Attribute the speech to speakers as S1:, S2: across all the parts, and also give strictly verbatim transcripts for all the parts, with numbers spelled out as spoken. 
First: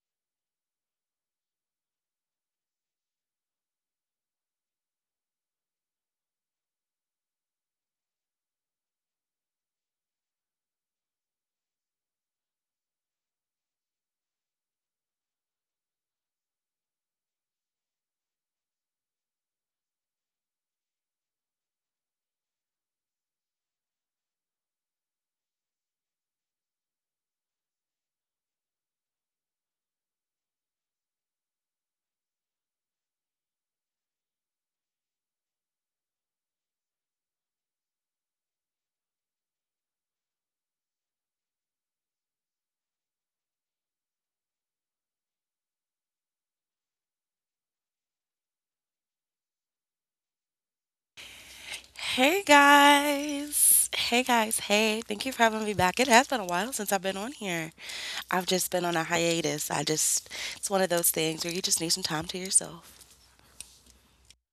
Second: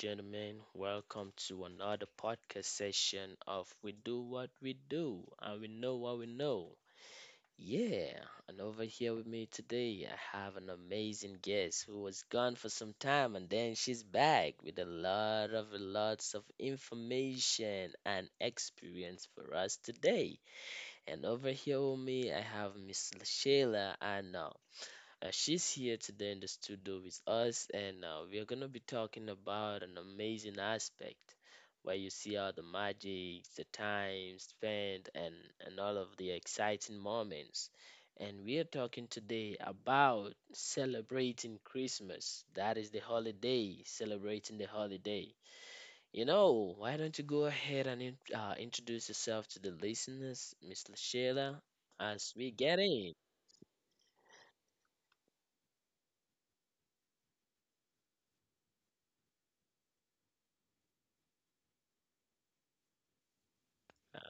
S1: gentlemen. Welcome to another podcast session of We Do What We Do and We Know What We Know. Yeah, and over here with me today, I have an amazing guest who was gone for some time and then she's back with a lot of lots of information and experience for us today. And over here with me, I have Miss Shayla. I know. Uh, she's here today in the studio with us, and uh, we are going to be talking about an amazing aspect where you see all the magic, the time spent, and, and all of the exciting moments. And we are talking today about celebrating Christmas. That is the holiday, celebrating the holiday. You know, why don't you go ahead and in- uh, introduce yourself to the listeners, Miss Sheila,
S2: Hey
S1: as we get in?
S2: guys. Hey guys. Hey, thank you for having me back. It has been a while since I've been on here. I've just been on a hiatus. I just, it's one of those things where you just need some time to yourself.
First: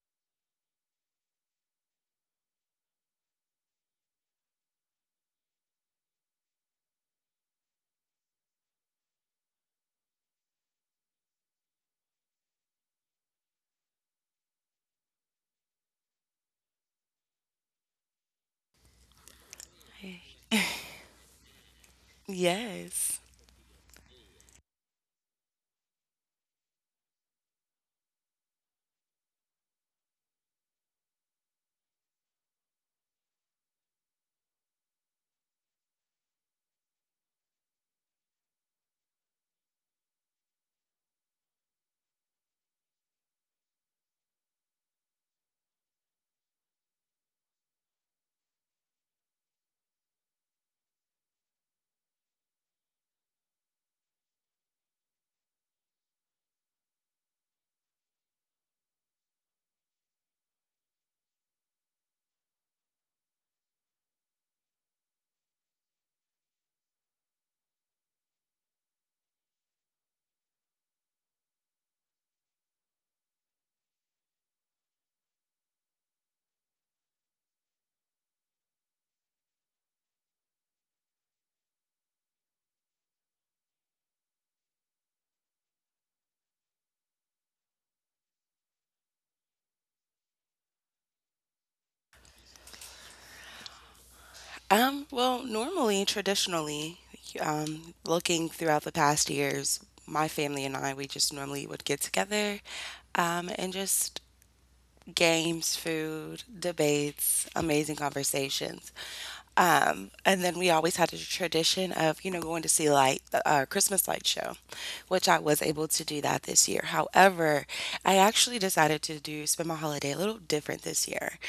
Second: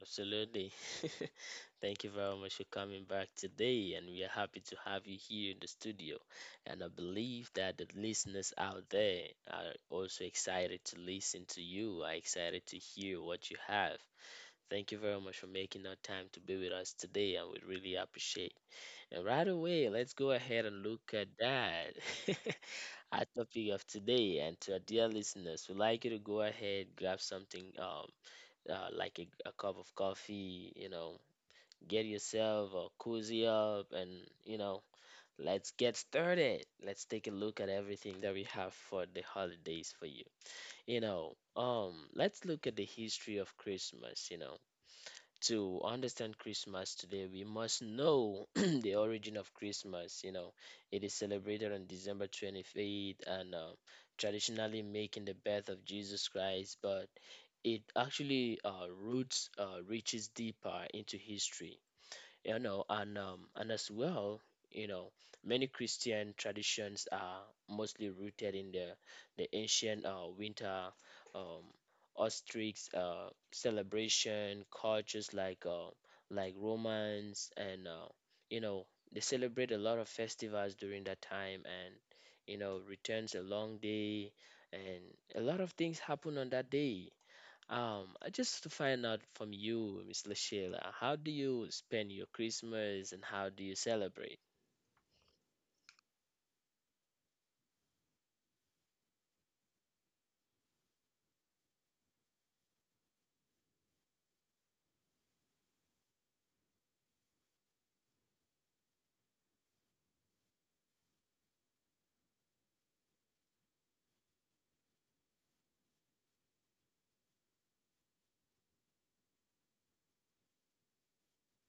S1: Absolutely. Thank you very much for coming back today, and we are happy to have you here in the studio. And I believe that the listeners out there are also excited to listen to you, are excited to hear what you have. Thank you very much for making our time to be with us today, and we really appreciate. And right away, let's go
S2: Hey.
S1: ahead and look at that. Our
S2: Yes.
S1: topic of today, and to our dear listeners, we'd like you to go ahead, grab something um uh, like a, a cup of coffee, you know, get yourself a cozy up and, you know, let's get started. Let's take a look at everything that we have for the holidays for you. You know, um, let's look at the history of Christmas, you know. To understand Christmas today, we must know the origin of Christmas. You know, it is celebrated on December twenty eighth, and uh, traditionally making the birth of Jesus Christ. But it actually uh, roots uh, reaches deeper into history, you know and um, and as well, you know many Christian traditions are mostly rooted in the the ancient uh, winter um, ostrich uh, celebration cultures, like uh, like Romans, and uh, you know they celebrate a lot of festivals during that time, and you know returns a long day, and a lot of things happen on that day. um, I just to find out from you, Miss Sheila, how do you spend your Christmas and how do you celebrate?
S2: Um, well, normally, traditionally, um, looking throughout the past years, my family and I, we just normally would get together, um, and just games, food, debates, amazing conversations. Um, and then we always had a tradition of, you know, going to see light, the uh, Christmas light show, which I was able to do that this year. However, I actually decided to do spend my holiday a little different this year.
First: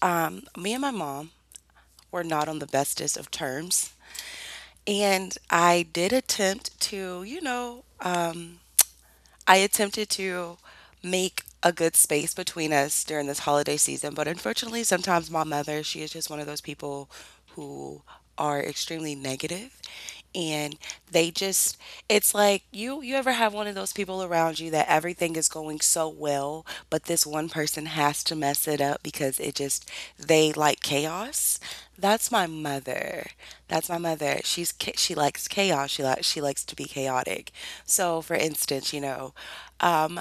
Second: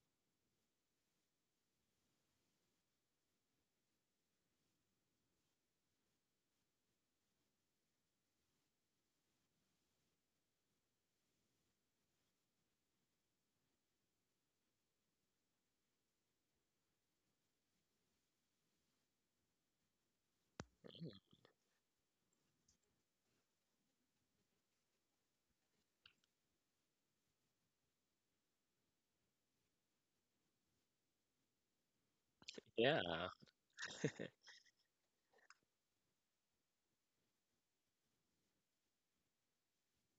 S2: Um, me and my mom were not on the bestest of terms, and I did attempt to, you know, um, I attempted to make a good space between us during this holiday season, but unfortunately, sometimes my mother, she is just one of those people who are extremely negative and
S1: Mm,
S2: they just it's like you you ever have one of those people around you that everything is going so well but this one person has to mess it up because it just they like chaos that's my mother.
S1: yeah.
S2: That's my mother. She's cha- she likes chaos. She likes she likes to be chaotic. So, for instance, you know, um,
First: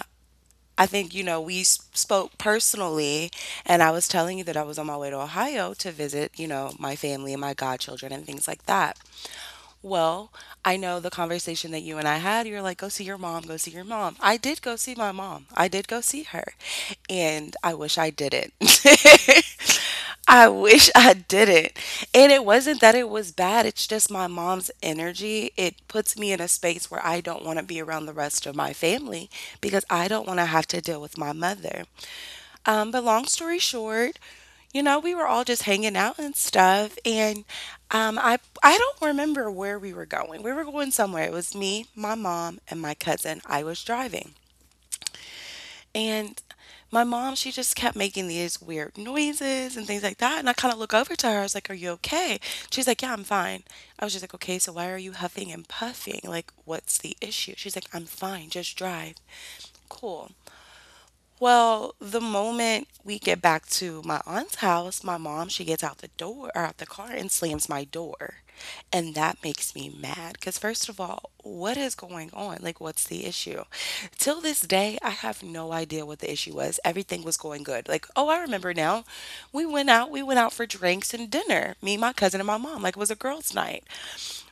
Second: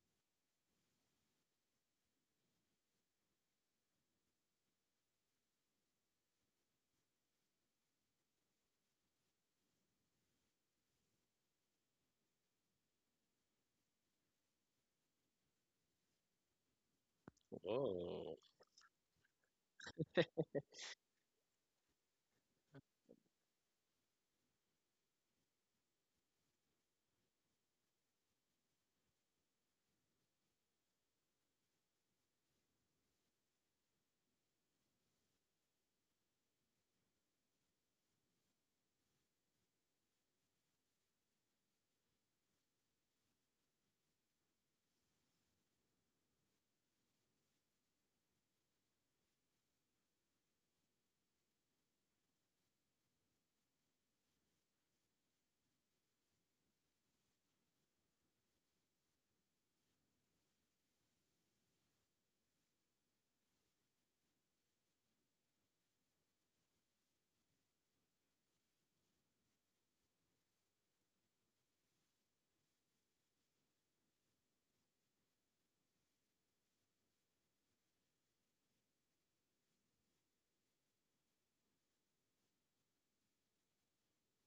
S2: I think you know we s- spoke personally, and I was telling you that I was on my way to Ohio to visit, you know, my family and my godchildren and things like that. Well, I know the conversation that you and I had. You're like, go see your mom, go see your mom. I did go see my mom. I did go see her. And I wish I
S1: Oh,
S2: didn't. I wish I didn't. And it wasn't that it was bad. It's just my mom's energy. It puts me in a space where I don't want to be around the rest of my family because I don't want to have to deal with my mother. Um, but long story short, you know, we were all just hanging out and stuff, and um, I I don't remember where we were going. We were going somewhere. It was me, my mom, and my cousin. I was driving, and my mom she just kept making these weird noises and things like that. And I kind of look over to her. I was like, "Are you okay?" She's like, "Yeah, I'm fine." I was just like, "Okay, so why are you huffing and puffing? Like, what's the issue?" She's like, "I'm fine. Just drive." Cool. Well, the moment we get back to my aunt's house, my mom, she gets out the door or out the car and slams my door. And that makes me mad because, first of all, what is going on? Like, what's the issue? Till this day, I have no idea what the issue was. Everything was going good. Like, oh, I remember now. We went out, we went out for drinks and dinner, me, my cousin, and my mom. Like, it was a girls' night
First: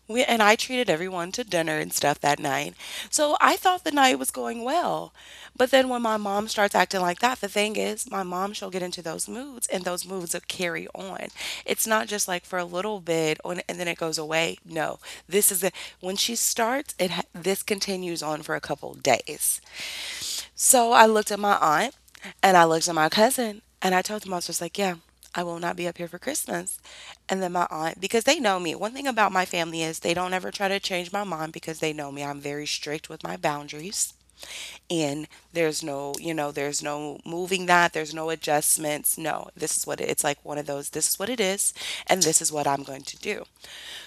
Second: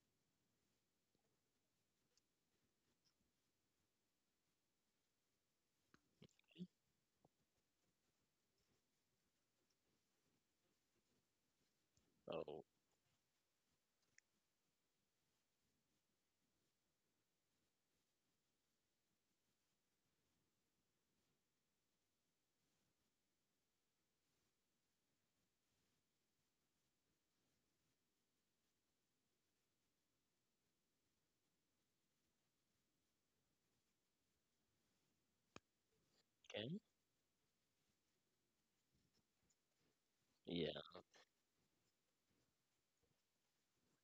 S2: we, and I treated everyone to dinner and stuff that night. So I thought the night was going well. But then when my mom starts acting like that, the thing is, my mom, she'll get into those moods and those moods will carry on. It's not just like for a little bit on, and then it goes away. No, this is a, when she starts, it ha- this continues on for a couple days. So I looked at my aunt and I looked at my cousin and I told them, I was just like, yeah, I will not be up here for Christmas. And then my aunt, because they know me, one thing about my family is they don't ever try to change my mind because they know me. I'm very strict with my boundaries in. There's no, you know,
S1: okay.
S2: there's no moving that, there's no adjustments. No, this is what it, it's like one of
S1: Yeah.
S2: those, this is what it is, and this is what I'm going to do.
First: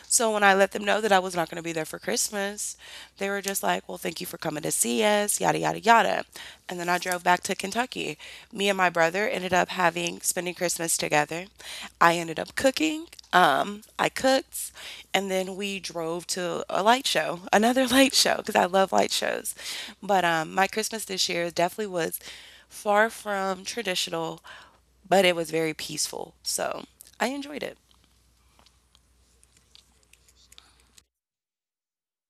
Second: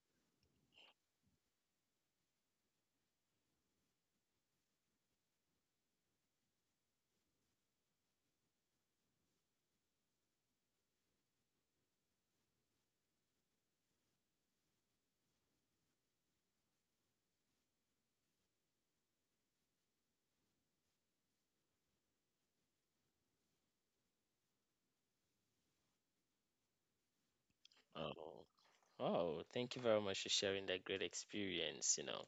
S2: So when I let them know that I was not going to be there for Christmas, they were just like, well, thank you for coming to see us, yada, yada, yada. And then I drove back to Kentucky. Me and my brother ended up having spending Christmas together. I ended up cooking. Um, I cooked, and then we drove to a light show, another light show, because I love light shows. But um, my Christmas this year definitely was far from traditional, but it was very peaceful. So I enjoyed it.
S1: Oh. Oh, thank you very much for sharing that great experience. You know,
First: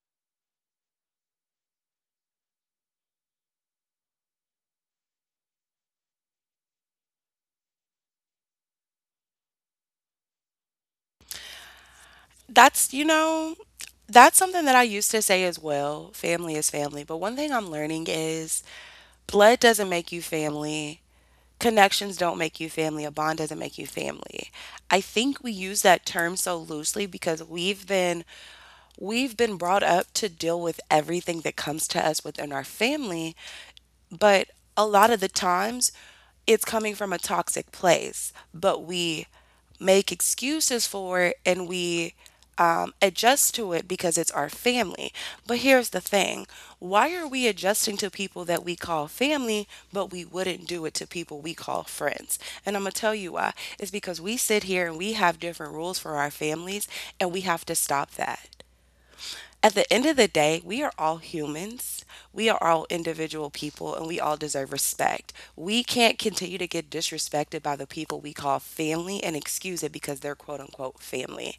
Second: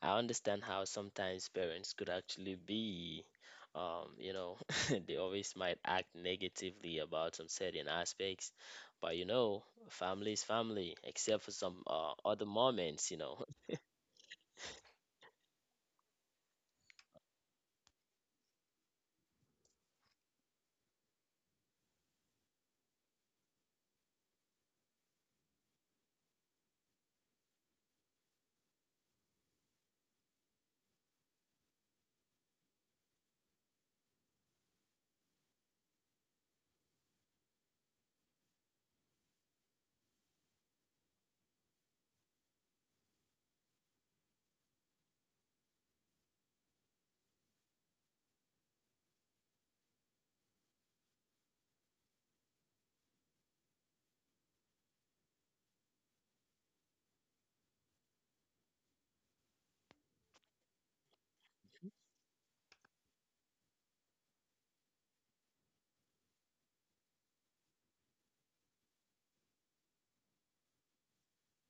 S1: I understand how sometimes parents could actually be, um, you know, they always might act negatively about some certain aspects, but you know, family is family, except for some uh, other
S2: That's, you
S1: moments, you know.
S2: know, that's something that I used to say as well. Family is family. But one thing I'm learning is blood doesn't make you family. Connections don't make you family. A bond doesn't make you family. I think we use that term so loosely because we've been we've been brought up to deal with everything that comes to us within our family but a lot of the times it's coming from a toxic place, but we make excuses for it and we um, adjust to it because it's our family. But here's the thing why are we adjusting to people that we call family, but we wouldn't do it to people we call friends? And I'm going to tell you why. It's because we sit here and we have different rules for our families, and we have to stop that. At the end of the day, we are all humans. We are all individual people and we all deserve respect. We can't continue to get disrespected by the people we call family and excuse it because they're quote unquote family.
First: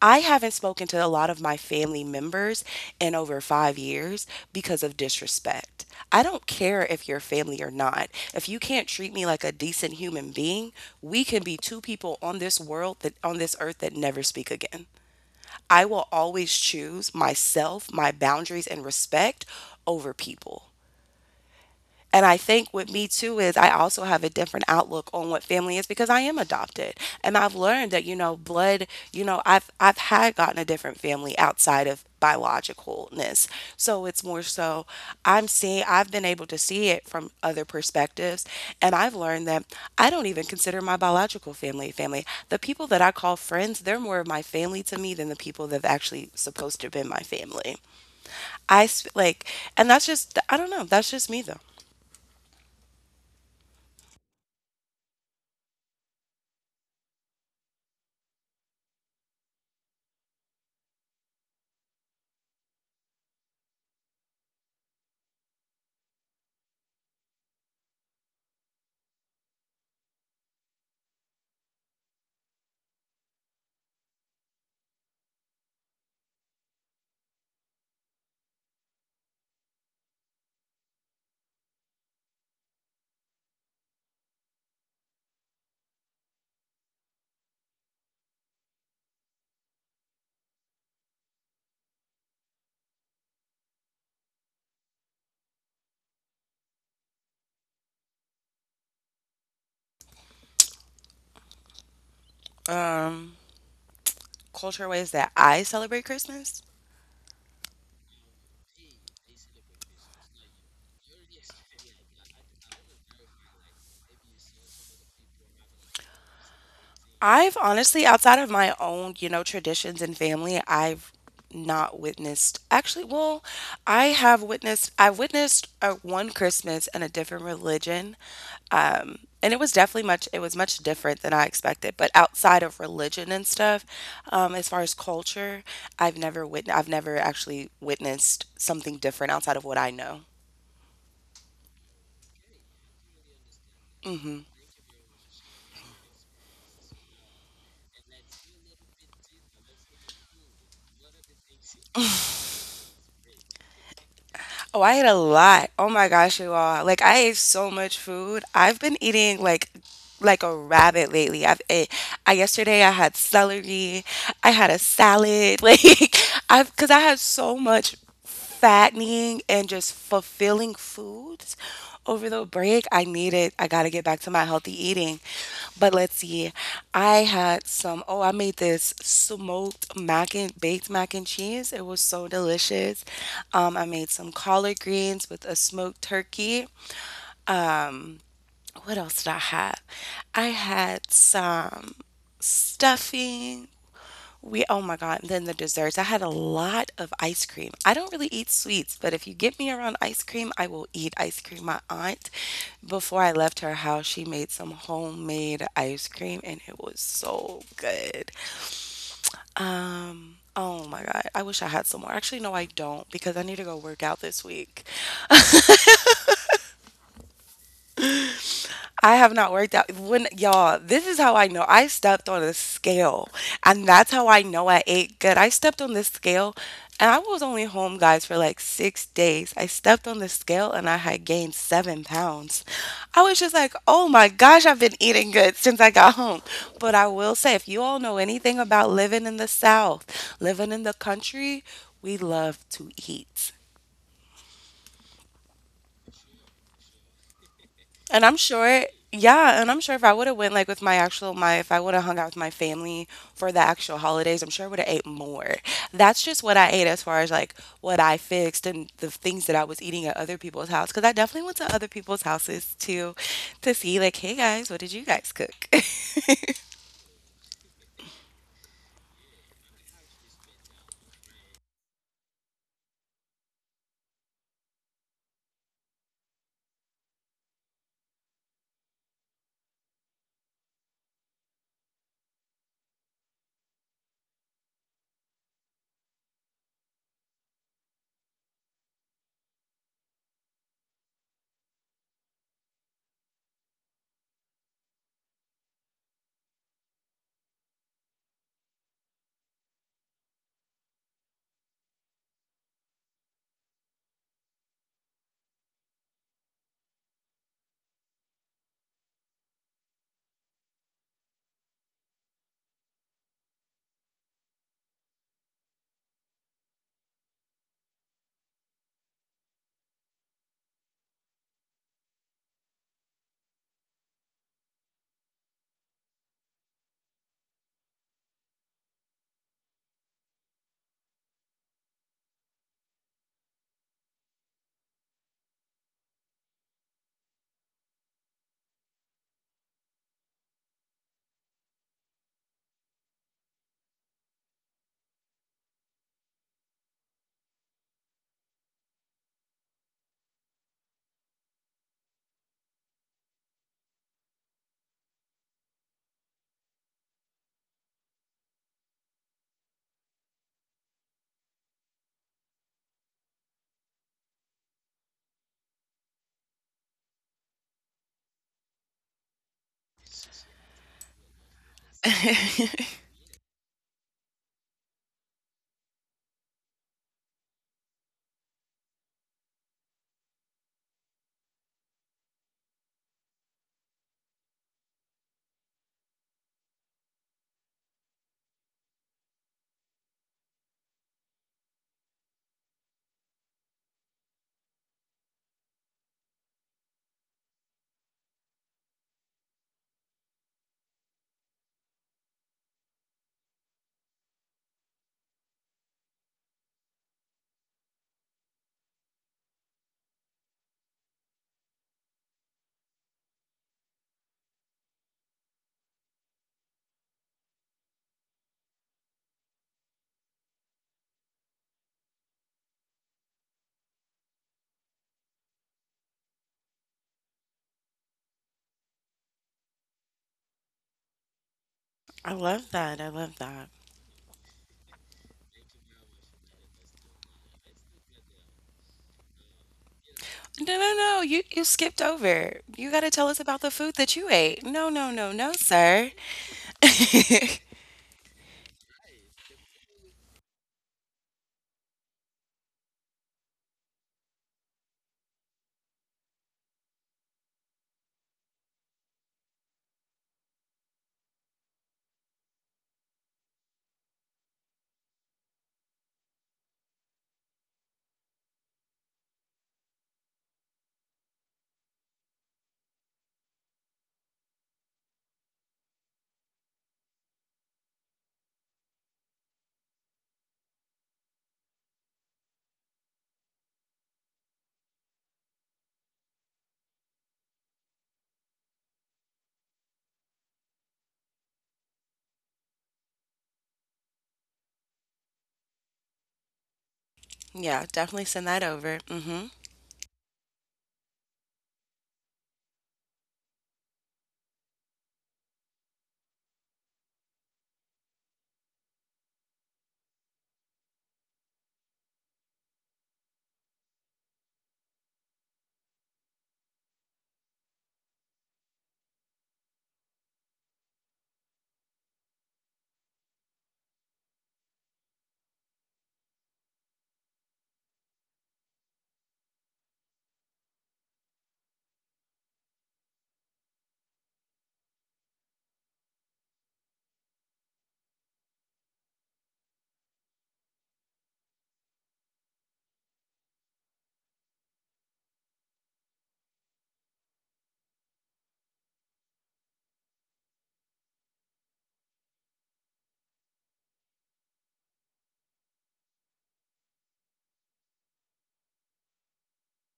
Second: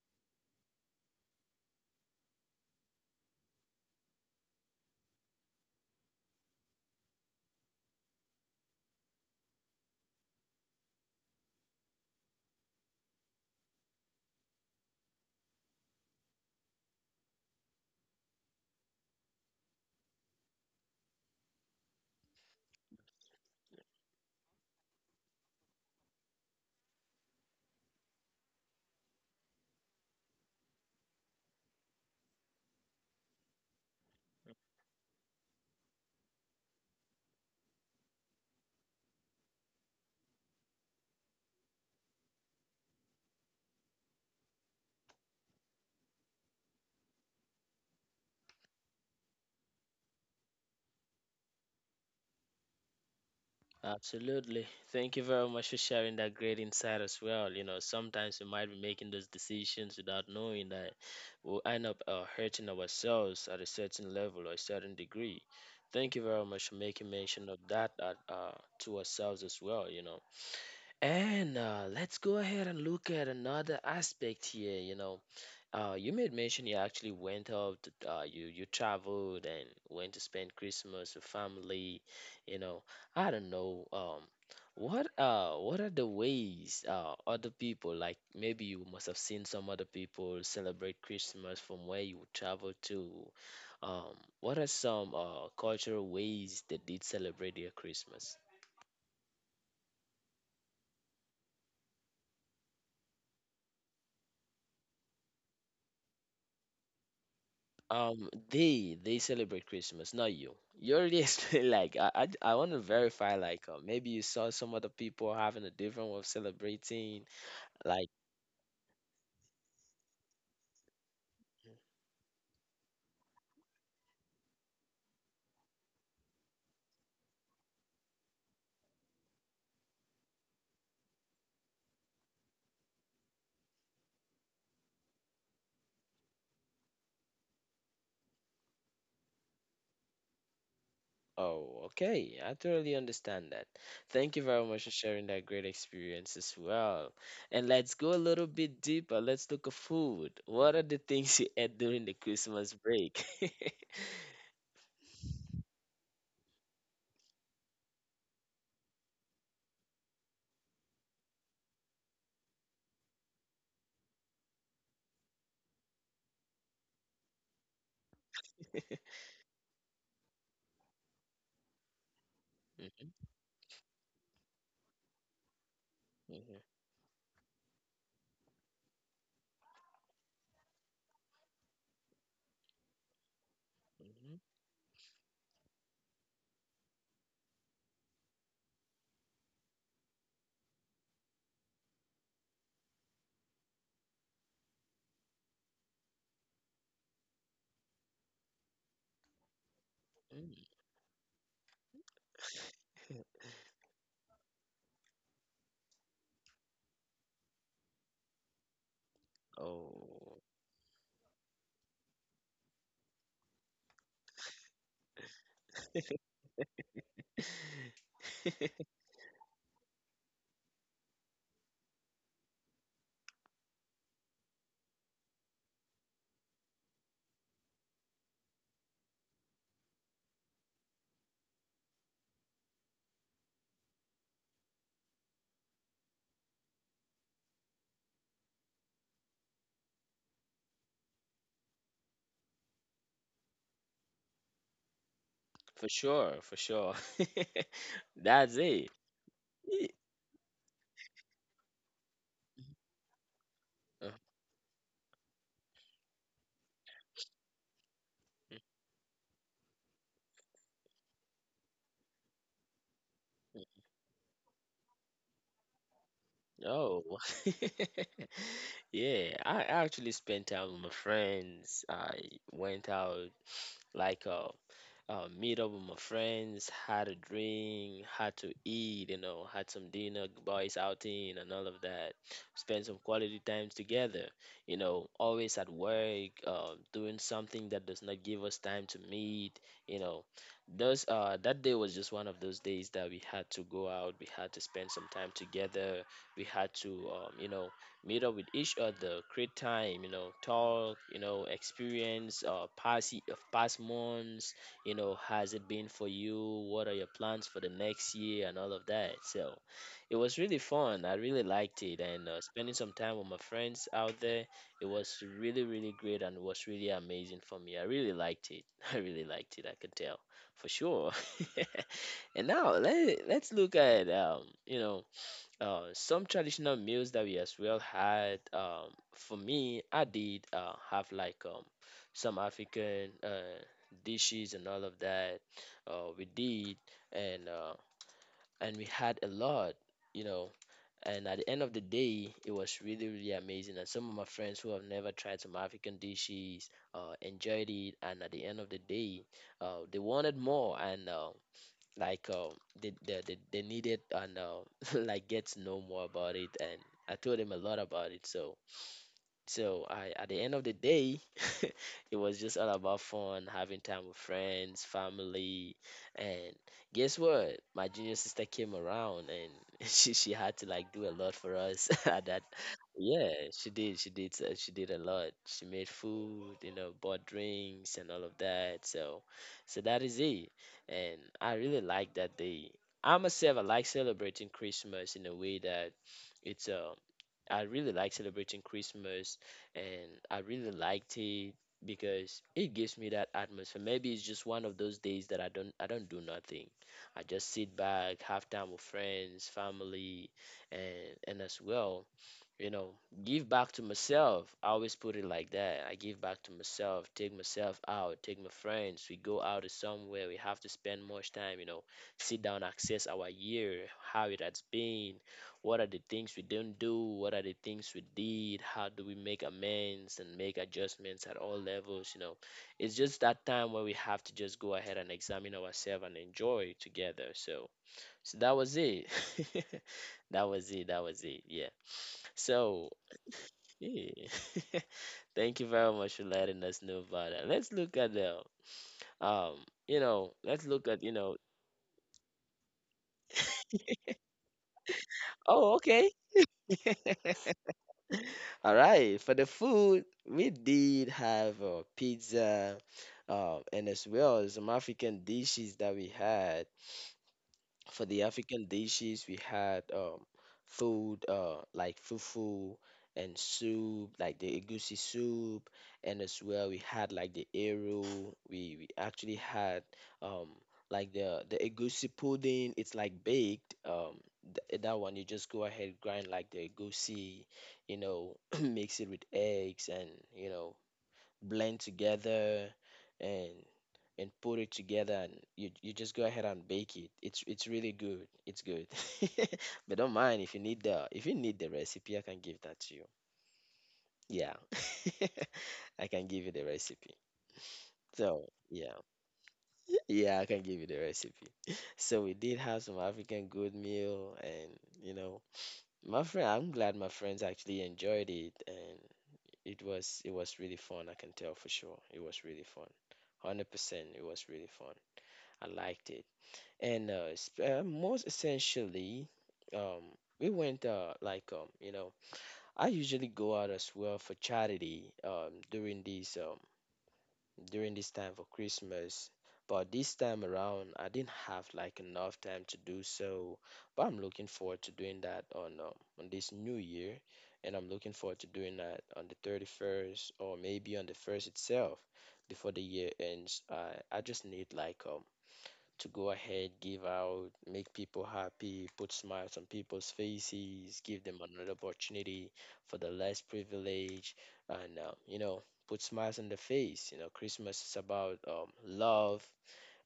S2: I haven't spoken to a lot of my family members in over five years because of disrespect. I don't care if you're family or not. If you can't treat me like a decent human being, we can be two people on this world that on this earth that never speak again. I will always choose myself, my boundaries, and respect over people. And I think with me too is I also have a different outlook on what family is because I am adopted. And I've learned that, you know, blood, you know, I've I've had gotten a different family outside of biologicalness. So it's more so I'm seeing I've been able to see it from other perspectives. And I've learned that I don't even consider my biological family family. The people that I call friends, they're more of my family to me than the people that have actually supposed to have been my family. I sp- like, and that's just, I don't know, that's just me though.
S1: Absolutely. Thank you very much for sharing that great insight as well. You know, sometimes we might be making those decisions without knowing that we'll end up uh, hurting ourselves at a certain level or a certain degree. Thank you very much for making mention of that uh, uh, to ourselves as well, you know. And uh, let's go ahead and look at another aspect here. You know, uh, you made mention you actually went out, to- uh, you you traveled and went to spend Christmas with family. You know, I don't know. Um, what uh, what are the ways uh, other people, like maybe you must have seen some other people celebrate Christmas from where you travel to. Um, what are some uh, cultural ways that did celebrate their Christmas?
S2: Um, culture ways that I celebrate Christmas.
S1: Um, they they celebrate Christmas, not you. You already explained. Like, I I, I want to verify. Like, uh, maybe you saw some other people having a different way of celebrating.
S2: I've
S1: Like,
S2: honestly, outside of my own, you know, traditions and family, I've not witnessed. Actually, well, I have witnessed. I've witnessed uh one Christmas in a different religion, um, and it was definitely much. It was much different than I expected. But outside of religion and stuff, um, as far as culture, I've never witnessed. I've never actually witnessed something different outside of what I know.
S1: oh, okay, I totally understand that.
S2: Mm-hmm.
S1: Thank you very much for sharing that great experience as well. And let's go a little bit deeper. Let's look at food. What are the things you ate during the Christmas break?
S2: Oh, I ate a lot. Oh my gosh, you all. Like I ate so much food. I've been eating like like a rabbit lately. I've ate I yesterday I had celery. I had a salad. Like I've cuz I had so much fattening and just fulfilling foods over the break. I
S1: Mhm,
S2: need it. I got to get back to my healthy eating. But let's see.
S1: mhm,
S2: I had some, oh, I made this smoked mac and baked mac and cheese. It was so delicious. Um, I made some
S1: mhm,
S2: collard greens with a smoked turkey. Um, what else did I have? I had some stuffing. We oh my god, and then the desserts. I had a lot of ice cream. I don't really eat sweets, but if you get me around ice cream,
S1: mhm.
S2: I will eat ice cream. My aunt, before I left her house, she made some homemade ice cream and it was so good. Um
S1: Oh.
S2: Oh my God. I wish I had some more. Actually, no, I don't because I need to go work out this week. I have not worked out. When y'all, this is how I know. I stepped on a scale, and that's how I know I ate good. I stepped on this scale, and I was only home, guys, for like six days. I stepped on the scale, and I had gained seven pounds. I was just like, oh my gosh, I've been eating good since I got home. But I will say, if you all know anything about living in the South, living in the country, we love to eat.
S1: For sure, for sure.
S2: And I'm
S1: That's
S2: sure,
S1: it.
S2: yeah, and I'm
S1: Ye-
S2: sure if I would have went like with my actual my if I would have hung out with my family for the actual
S1: uh,
S2: holidays, I'm sure I would have ate more. That's just what I ate as far as like what I fixed and the things that I was eating at other people's house because I definitely went to other people's houses to to see like, hey guys, what did you guys cook?
S1: Oh, yeah. I actually spent time with my friends. I went out like uh, uh, meet up with my friends, had a drink, had to eat, you know, had some dinner, boys outing, and all of that. Spend some quality times together, you know, always at work, uh, doing something that does not give us time to meet, you know. Those, uh, that day was just one of those days that we had to go out, we had to spend some time together, we had to, um, you know, meet up with each other, create time, you know, talk, you know, experience uh, past, ye- past months, you know, has it been for you, what are your plans for the next year and all of that. So it was really fun, I really liked it, and uh, spending some time with my friends out there, it was really really great, and it was really amazing for me. I really liked it. I really liked it, I could tell for sure. And now let, let's look at um you know, uh, some traditional meals that we as well had. Um, for me, I did uh, have like um, some African uh, dishes and all of that. Uh, we did, and uh, and we had a lot, you know. And at the end of the day, it was really really amazing. And some of my friends who have never tried some African dishes uh, enjoyed it. And at the end of the day, uh, they wanted more. And uh, like uh, they, they they they need it, and uh, like get to know more about it, and I told him a lot about it. So so I, at the end of the day, it was just all about fun, having time with friends, family, and guess what? My junior sister came around, and she she had to like do a lot for us at that.
S2: I
S1: Yeah, she did. She did. uh, She did a lot. She made food, you know, bought drinks and all of that. So, so that is it. And I really like that day. I myself, I like celebrating Christmas in a way that it's uh I really like celebrating Christmas, and I really liked it because it gives me that atmosphere. Maybe it's just one of those days that I don't I don't do nothing. I just sit back, have time with friends, family, and and as well, you know, give back to myself. I always put it like that. I give back to myself, take myself out, take my friends. We go out to somewhere. We have to spend much time, you know, sit down, access our year, how it has been, what are the things we didn't do, what are the things we did, how do we make amends and make adjustments at all levels, you know. It's just that time where we have to just go ahead and examine ourselves and enjoy together. So, so that was it. That was it. That was it. Yeah.
S2: love
S1: So,
S2: that. I love that.
S1: yeah. Thank you very much for letting us know about that. Let's look at the um, you know, let's
S2: No,
S1: look
S2: no,
S1: at, you
S2: no.
S1: know,
S2: You you skipped over. You got to tell us about the food that you ate. No, no, no, no,
S1: oh, okay.
S2: sir.
S1: All right, for the food, we did have uh, pizza, uh, and as well as some African dishes that we had. For the African dishes, we had um, food uh, like fufu and soup, like the egusi soup, and as well we had like the eru. We we actually had um, like the the egusi pudding. It's like baked. Um, th- that one you just go ahead grind like the egusi, you know, mix it with eggs and you know blend together and and put it together, and you you just go ahead and bake it. It's it's really good. It's good. But don't mind. If you need the if you need the recipe, I can give that to you. Yeah. I can give you the recipe.
S2: Yeah, definitely
S1: So,
S2: send that
S1: yeah.
S2: over.
S1: Yeah, I can give you the recipe. So we did have some African good meal, and you know, my friend, I'm glad my friends actually enjoyed it. And It was it was really fun, I can tell for sure. It was really fun. one hundred percent, it was really fun. I liked it. And uh, sp- uh most essentially, um we went uh like um, you know, I usually go out as well for charity um during these um during this time for Christmas. But this time around, I didn't have like enough time to do so. But I'm looking forward to doing that on um, on this new year, and I'm looking forward to doing that on the thirty-first or maybe on the first itself before the year ends. I I just need like um to go ahead, give out, make people happy, put smiles on people's faces, give them another opportunity for the less privilege, and uh, you know, put smiles on the face. You know, Christmas is about um, love,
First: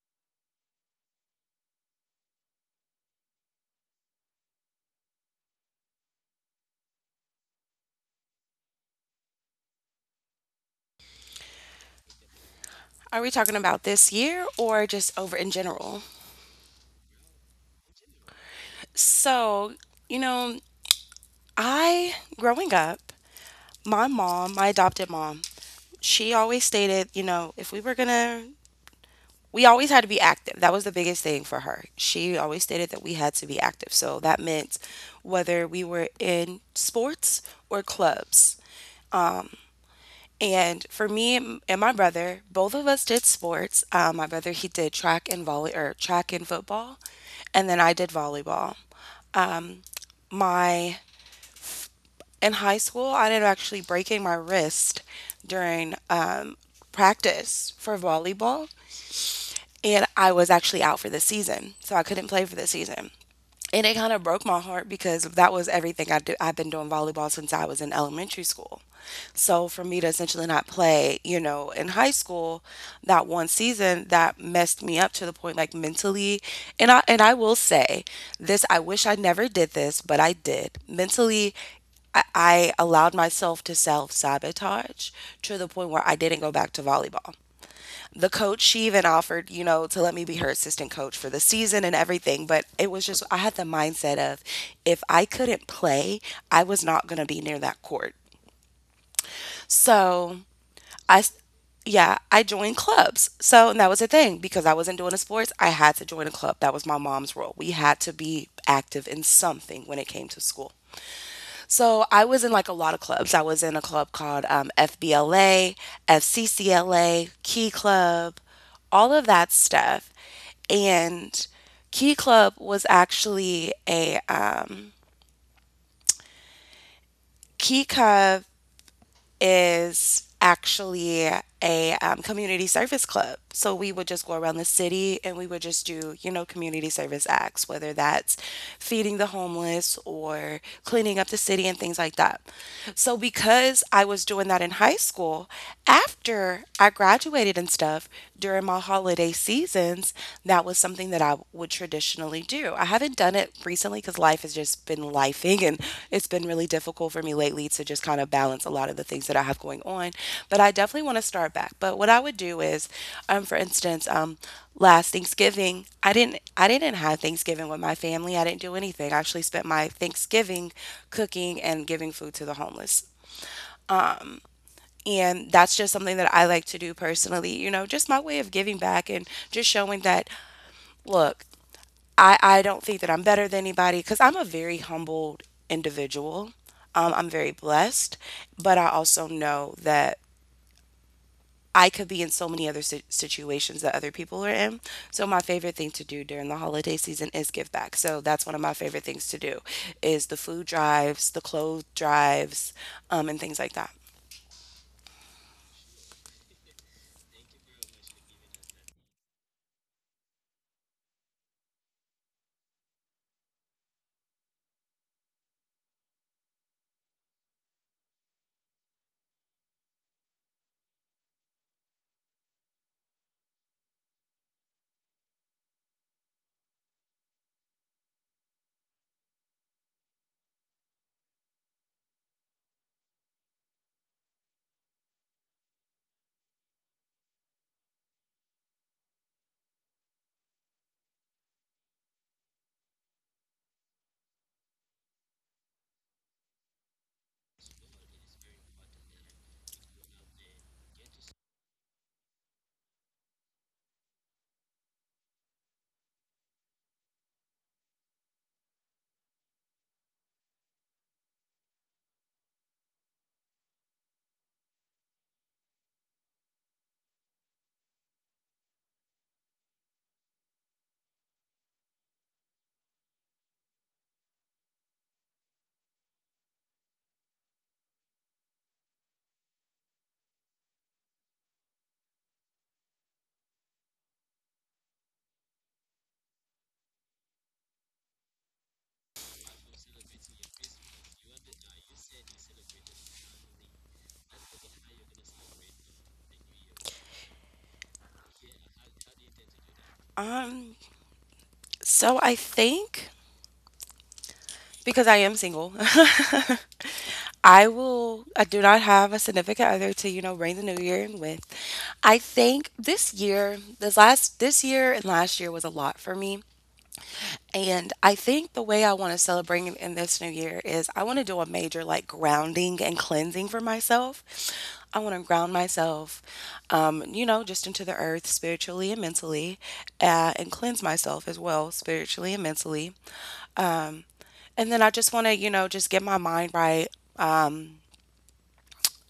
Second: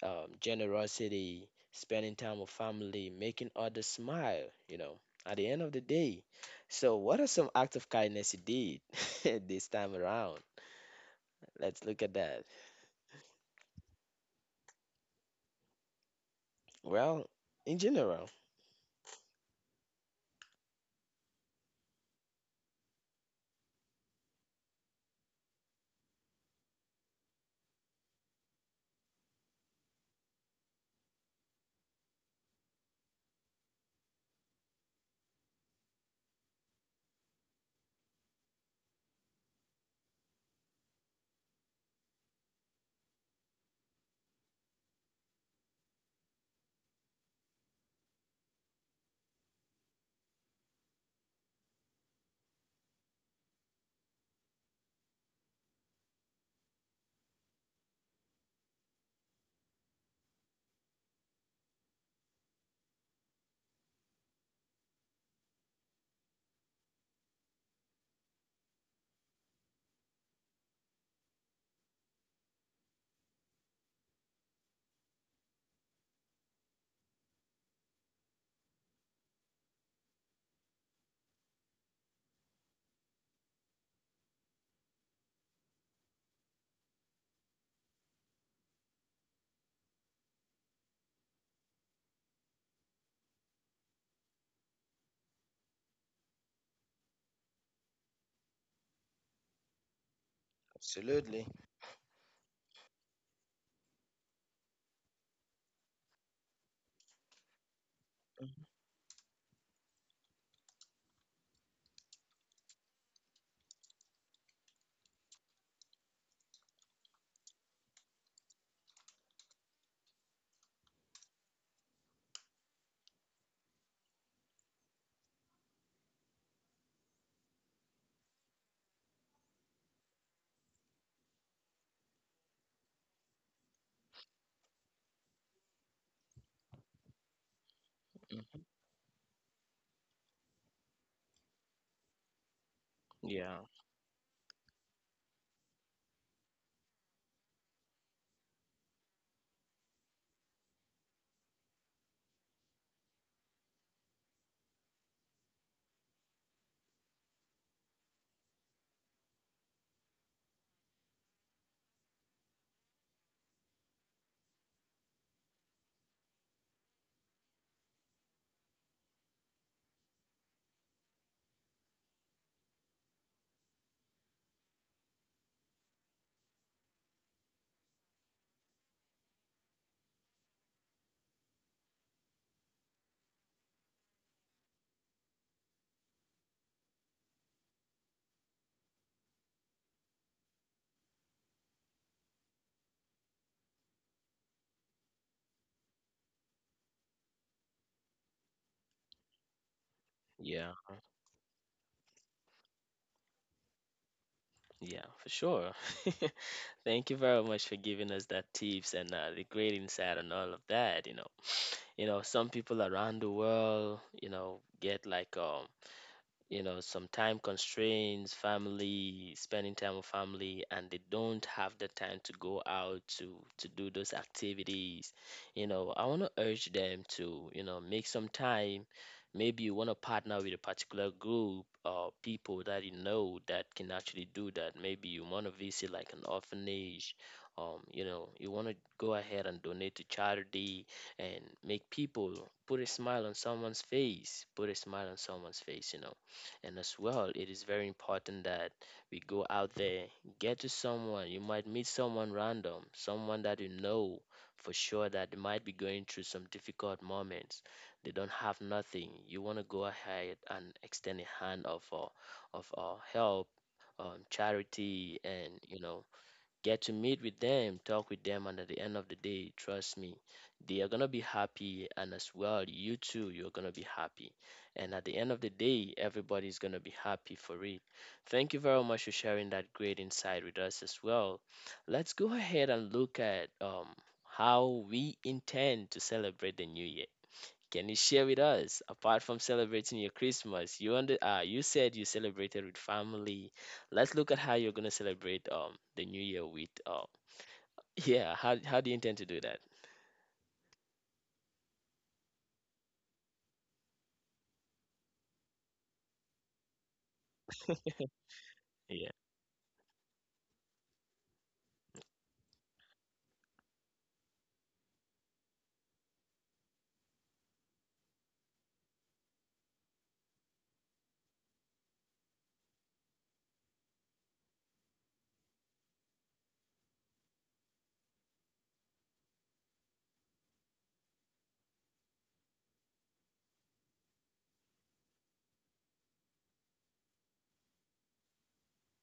S1: um, generosity, spending time with family, making others smile. You know, at the end of the day. So, what are some acts of kindness you did this time around? Let's look at that.
S2: Are we talking about this year or just over in general?
S1: Well, in general.
S2: So, you know, I, growing up, my mom, my adopted mom, she always stated, you know, if we were going to, we always had to be active. That was the biggest thing for her. She always stated that we had to be active. So that meant whether we were in sports or clubs. Um, And for me m- and my brother, both of us did sports. Uh, my brother, he did track and volley or track and football, and then I did volleyball. My In high school, I ended up actually breaking my wrist during um, practice for volleyball, and I was actually out for the season, so I couldn't play for the season. And it kind of broke my heart because that was everything I do. I've been doing volleyball since I was in elementary school. So for me to essentially not play, you know, in high school, that one season that messed me up to the point like mentally, and I and I will say this, I wish I never did this, but I did. Mentally, I, I allowed myself to self-sabotage to the point where I didn't go back to volleyball. The coach, she even offered, you know, to let me be her assistant coach for the season and everything, but it was just I had the mindset of if I couldn't play, I was not going to be near that court. So I, s-
S1: Absolutely.
S2: yeah, I joined clubs. So and that was the thing because I wasn't doing the sports. I had to join a club. That was my mom's role. We had to be
S1: Mhm,
S2: active in something when it came to school. So I was in like a lot of clubs. I was in a club called um, F B L A, F C C L A, Key Club, all of that stuff. And Key Club was actually a um, Key Club is actually a um, community service club. So we would just go around the city and we would just do, you know, community service acts, whether that's
S1: mhm.
S2: feeding the homeless or cleaning up the city and things like that. So
S1: Yeah.
S2: because I was doing that in high school, after I graduated and stuff, during my holiday seasons, that was something that I would traditionally do. I haven't done it recently because life has just been lifing and it's been really difficult for me lately to just kind of balance a lot of the things that I have going on. But I definitely want to start back. But what I would do is, um, for instance, um, last Thanksgiving, I didn't I didn't have Thanksgiving with my family. I didn't do anything. I actually spent my Thanksgiving cooking and giving food to the homeless. And that's just something that I like to do personally, you know, just my way of giving back and just showing that, look, I, I don't think that I'm better than anybody because I'm a very humbled individual. Um, I'm very blessed, but I also know that I could be in so many other si- situations that other people are in. So my favorite thing to do during the holiday season is give back. So that's one of my favorite things to do is the food
S1: Yeah,
S2: drives, the clothes drives, um, and things like that.
S1: yeah, for sure. Thank you very much for giving us that tips and uh, the great insight on all of that. You know, you know, some people around the world, you know, get like um you know, some time constraints, family, spending time with family, and they don't have the time to go out to to do those activities. You know, I want to urge them to, you know, make some time. Maybe you want to partner with a particular group or people that you know that can actually do that. Maybe you want to visit like an orphanage. Um, you know, you want to go ahead and donate to charity and make people put a smile on someone's face, put a smile on someone's face, you know. And as well, it is very important that we go out there, get to someone. You might meet someone random, someone that you know for sure that they might be going through some difficult moments. They don't have nothing. You want to go ahead and extend a hand of uh, of uh, help, um, charity, and you know, get to meet with them, talk with them, and at the end of the day, trust me, they are gonna be happy, and as well, you too, you're gonna be happy. And at the end of the day, everybody's gonna be happy for it. Thank you very much for sharing that great insight with us as well. Let's go ahead and look at um, how we intend to celebrate the new year. Can you share with us, apart from celebrating your Christmas, you under, uh, you said you celebrated with family. Let's look at how you're gonna celebrate um the New Year with um yeah. How how do you intend to do that?
S2: Um, so I think because I am single, I will, I do not have a
S1: Yeah.
S2: significant other to, you know, bring the new year in with. I think this year, this last, this year and last year was a lot for me. And I think the way I want to celebrate in in this new year is I want to do a major like grounding and cleansing for myself. I want to ground myself, um, you know, just into the earth spiritually and mentally, uh, and cleanse myself as well spiritually and mentally. Um, and then I just want to, you know, just get my mind right. Um,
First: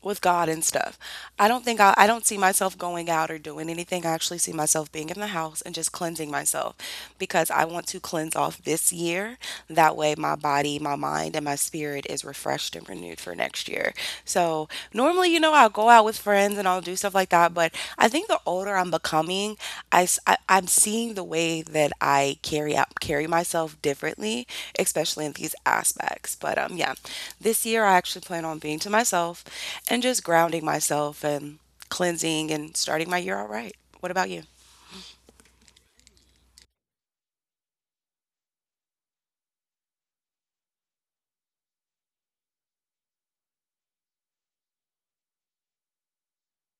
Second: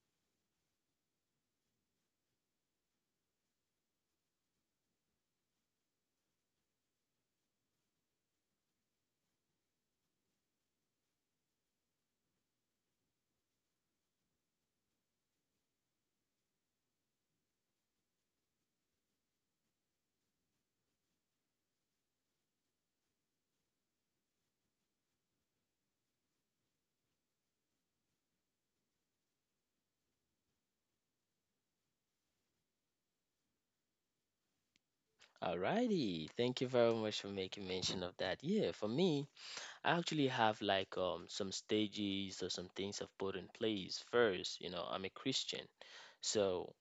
S2: with God and stuff. I don't think I, I don't see myself going out or doing anything. I actually see myself being in the house and just cleansing myself because I want to cleanse off this year. That way, my body, my mind, and my spirit is refreshed and renewed for next year. So, normally, you know, I'll go out with friends and I'll do stuff like that. But I think the older I'm becoming, I, am seeing the way that I carry out, carry myself differently, especially in these aspects. But um, yeah, this year I actually plan on being to myself and just grounding myself and cleansing and starting my year all right. What about you?
S1: Alrighty, thank you very much for making mention of that. Yeah, for me, I actually have like um some stages or some things I've put in place. First, you know, I'm a Christian, so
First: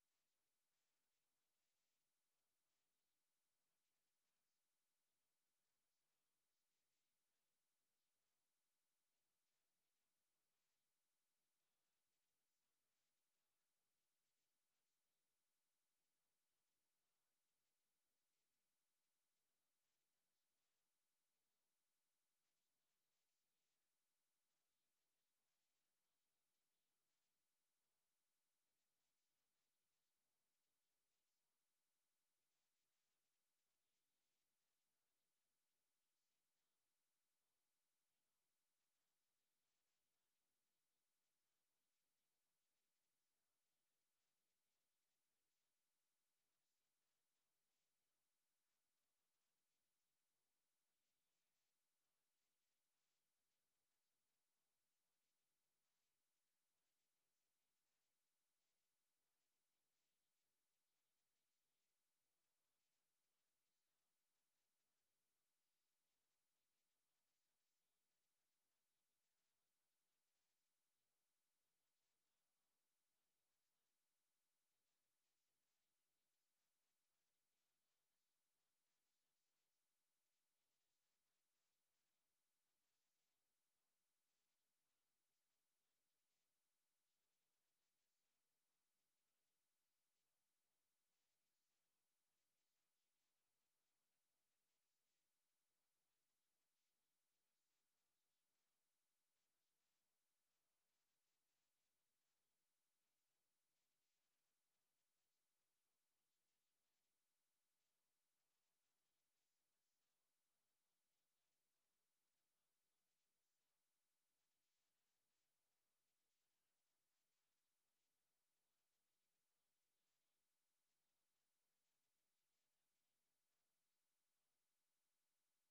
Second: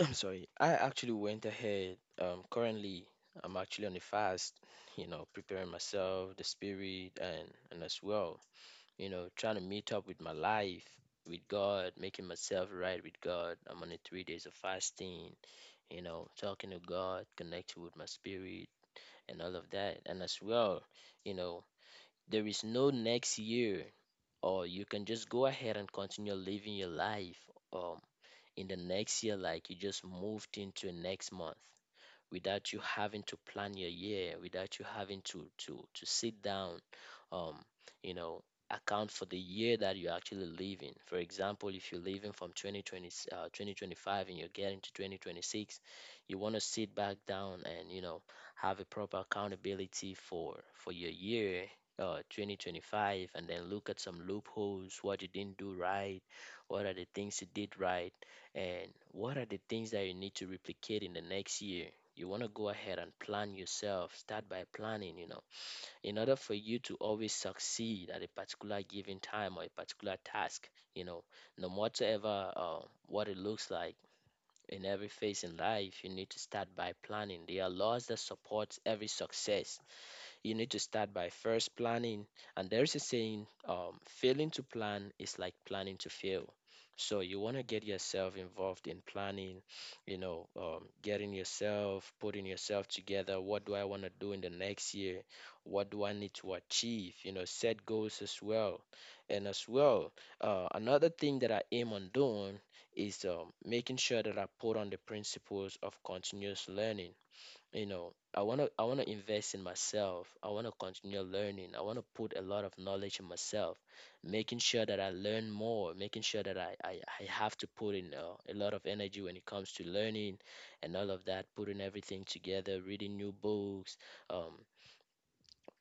S1: I'm sorry. I actually went ahead. Um, currently, I'm actually on a fast, you know, preparing myself, the spirit, and and as well, you know, trying to meet up with my life, with God, making myself right with God. I'm on a three days of fasting, you know, talking to God, connecting with my spirit, and all of that. And as well, you know, there is no next year, or you can just go ahead and continue living your life. Um, in the next year, like you just moved into next month without you having to plan your year, without you having to to to sit down, um, you know, account for the year that you actually live in. For example, if you're living from twenty twenty, uh, twenty twenty-five and you're getting to twenty twenty-six, you want to sit back down and, you know, have a proper accountability for for your year. Uh, twenty twenty-five, and then look at some loopholes, what you didn't do right, what are the things you did right, and what are the things that you need to replicate in the next year. You want to go ahead and plan yourself, start by planning, you know, in order for you to always succeed at a particular given time or a particular task, you know, no matter uh, what it looks like, in every phase in life you need to start by planning. There are laws that support every success. You need to start by first planning. And there's a saying, um, failing to plan is like planning to fail. So you want to get yourself involved in planning, you know, um, getting yourself, putting yourself together. What do I want to do in the next year? What do I need to achieve? You know, set goals as well. And as well, uh, another thing that I aim on doing is um, making sure that I put on the principles of continuous learning. You know, i want to i want to invest in myself, I want to continue learning, I want to put a lot of knowledge in myself, making sure that I learn more, making sure that i i, I have to put in uh, a lot of energy when it comes to learning and all of that, putting everything together, reading new books, um,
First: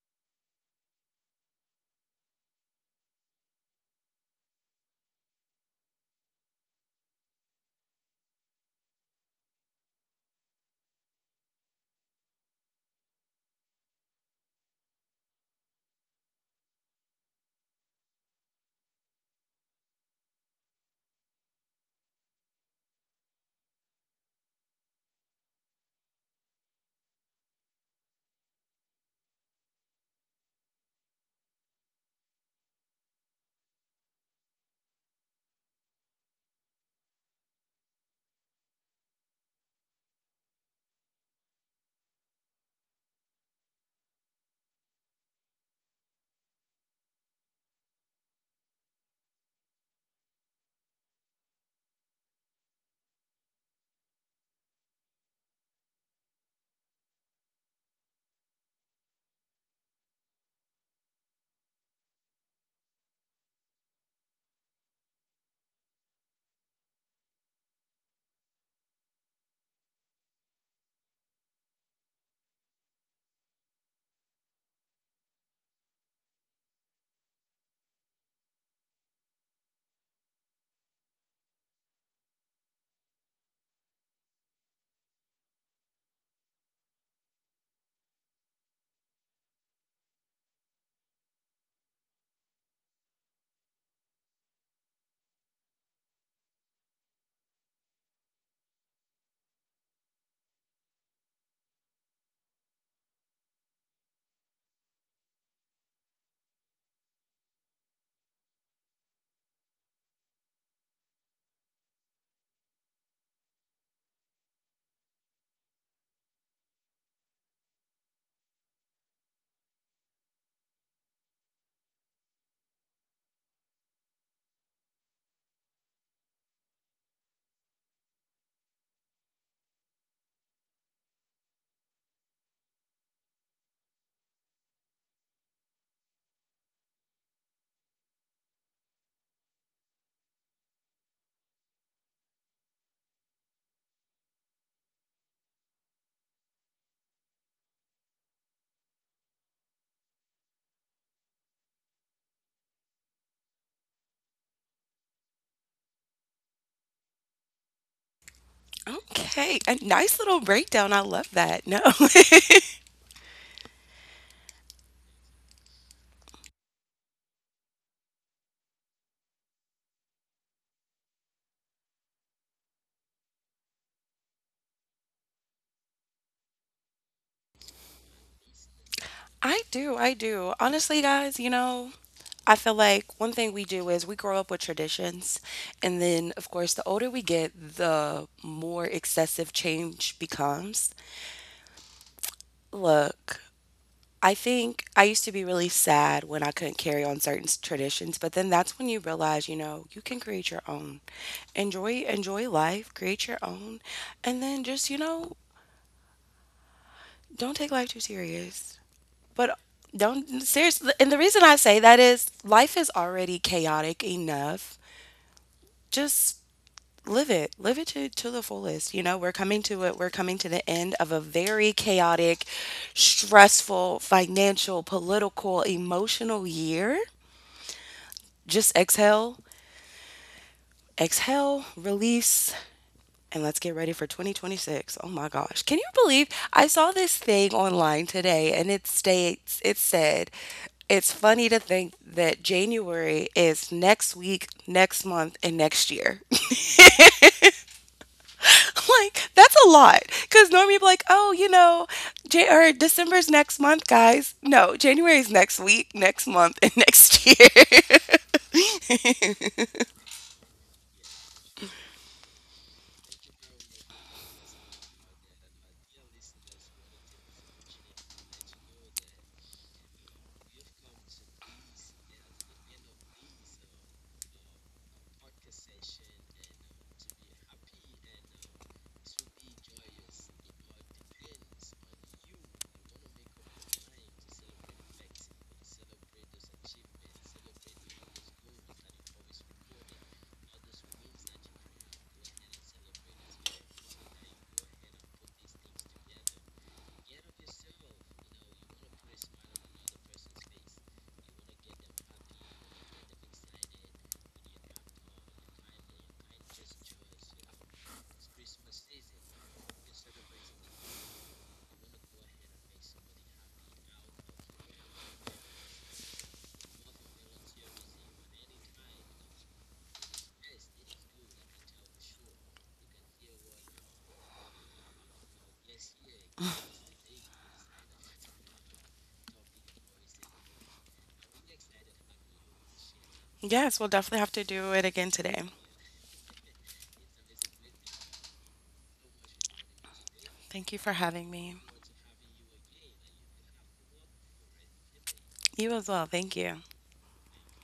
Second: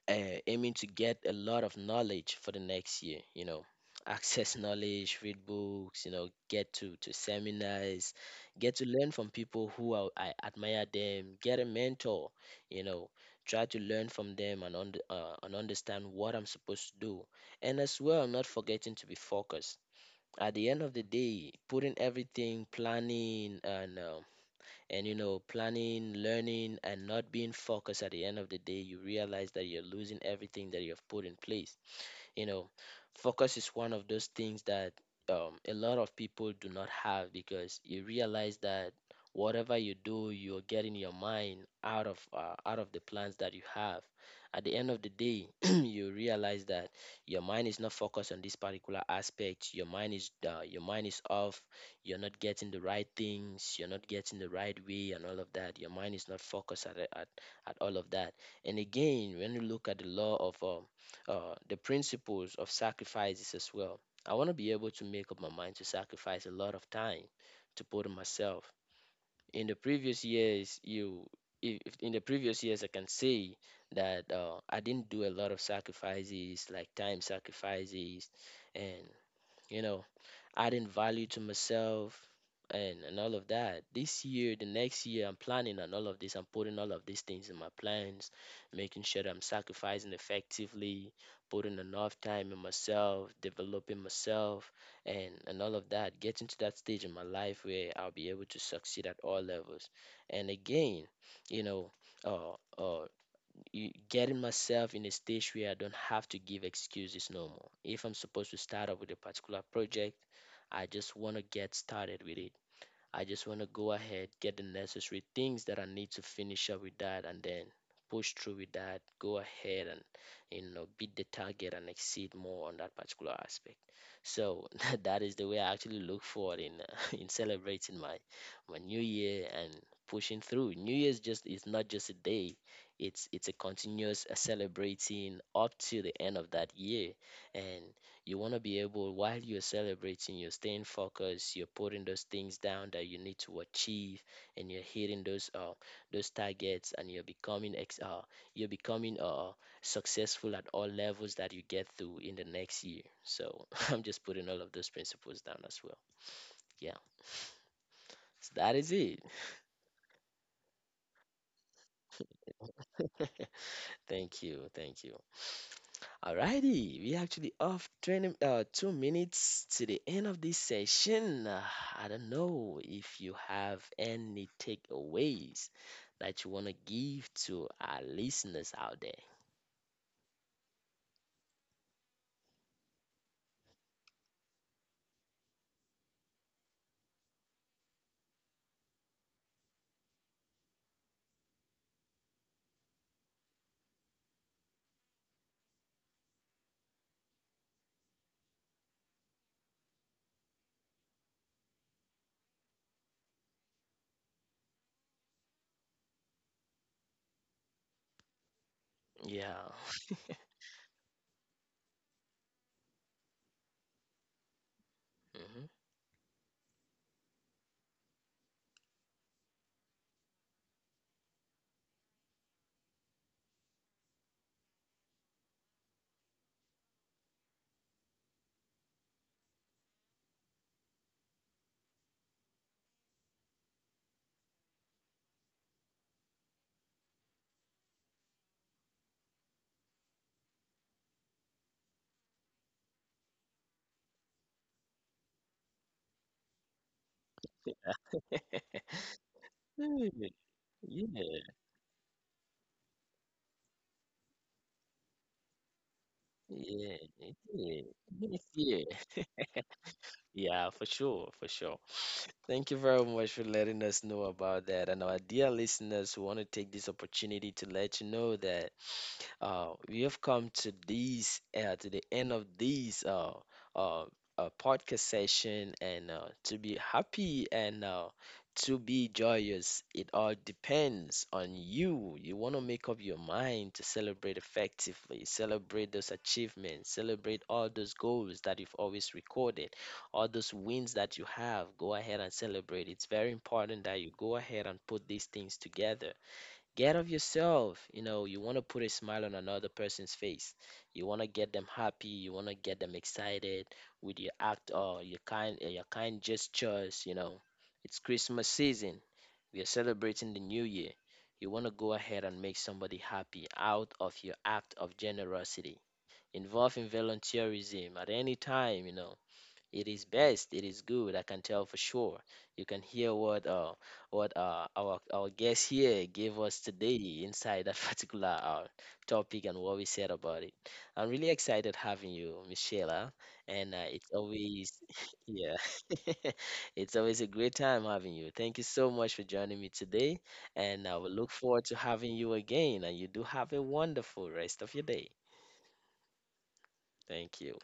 S1: uh, aiming to get a lot of knowledge for the next year, you know. Access knowledge, read books, you know, get to to seminars, get to learn from people who are, I admire them, get a mentor, you know, try to learn from them and, und- uh, and understand what I'm supposed to do. And as well, I'm not forgetting to be focused. At the end of the day, putting everything, planning, and um, and you know, planning, learning, and not being focused, at the end of the day you realize that you're losing everything that you have put in place, you know. Focus is one of those things that um, a lot of people do not have, because you realize that whatever you do, you're getting your mind out of uh, out of the plans that you have. At the end of the day, you realize that your mind is not focused on this particular aspect. Your mind is uh, your mind is off. You're not getting the right things. You're not getting the right way, and all of that. Your mind is not focused at at, at all of that. And again, when you look at the law of um, uh, the principles of sacrifices as well. I want to be able to make up my mind to sacrifice a lot of time to put on myself. In the previous years, you if if in the previous years I can say that uh, I didn't do a lot of sacrifices, like time sacrifices, and you know, adding value to myself and and all of that. This year, the next year, I'm planning on all of this. I'm putting all of these things in my plans, making sure that I'm sacrificing effectively, putting enough time in myself, developing myself, and and all of that. Getting to that stage in my life where I'll be able to succeed at all levels. And again, you know, uh, uh, you, getting myself in a stage where I don't have to give excuses no more. If I'm supposed to start up with a particular project, I just want to get started with it. I just want to go ahead, get the necessary things that I need to finish up with that, and then push through with that. Go ahead and, you know, beat the target and exceed more on that particular aspect. So that is the way I actually look forward in uh, in celebrating my my new year and pushing through. New Year's just is not just a day; it's it's a continuous uh, celebrating up to the end of that year, and you want to be able, while you're celebrating, you're staying focused, you're putting those things down that you need to achieve, and you're hitting those uh those targets, and you're becoming ex uh you're becoming uh successful at all levels that you get through in the next year. So I'm just putting all of those principles down as well. Yeah, so that is it.
S2: Okay, a nice little breakdown. I love that. No.
S1: Thank you, thank you. Alrighty, we actually off twenty, uh, two minutes to the end of this session. Uh, I don't know if you have any takeaways that you want to give to our listeners out there.
S2: I do. I do. Honestly, guys, you know, I feel like one thing we do is we grow up with traditions. And then, of course, the older we get, the more excessive change becomes. Look, I think I used to be really sad when I couldn't carry on certain s- traditions, but then that's when you realize, you know, you can create your own. Enjoy enjoy life, create your own, and then just, you know, don't take life too serious. But
S1: Yeah.
S2: don't seriously, and the reason I say that is life is already chaotic enough.
S1: Mhm.
S2: Just live it. Live it to, to the fullest. You know, we're coming to it. We're coming to the end of a very chaotic, stressful, financial, political, emotional year. Just exhale, exhale, release, and let's get ready for twenty twenty-six. Oh my gosh. Can you believe I saw this thing online today and it states it said it's funny to think that January is next week, next month, and next year. Like that's a lot
S1: Mm.
S2: because normally be like, oh, you
S1: Yeah,
S2: know, J- or december's next month, guys. No, january's next week, next month, and next
S1: yeah, it
S2: year.
S1: is. Yes, yeah, yeah, for sure, for sure. Thank you very much for letting us know about that. And our dear listeners, who want to take this opportunity to let you know that Uh, we have come to these uh, to the end of these uh, uh, uh, podcast session, and uh, to be happy and uh, to be joyous, it all depends on you. You want to make up your mind to celebrate effectively, celebrate those achievements, celebrate all those goals that you've always recorded, all those wins that you have. Go ahead and celebrate. It's very important that you go ahead and put these things together. Get of yourself. You know, you want to put a smile on another person's face. You want to get them happy. You want to get them excited with your act or your kind, uh, your kind gestures. You know, it's Christmas season. We are celebrating the new year. You want to go ahead and make somebody happy out of your act of generosity. Involve in volunteerism at any time. You know, it is best. It is good. I can tell for sure. You can hear what uh what uh our our guest here gave us today inside that particular uh, topic and what we said about it. I'm really excited having you, Michela, and
S2: Yes, we'll
S1: uh, it's
S2: definitely have to do
S1: always
S2: it again today.
S1: yeah, it's always a great time having you. Thank you so much for joining me today,
S2: Thank you
S1: and
S2: for
S1: I will
S2: having
S1: look
S2: me.
S1: forward to having you again. And you do have a wonderful rest of your day.
S2: You as well. Thank you.
S1: Thank you.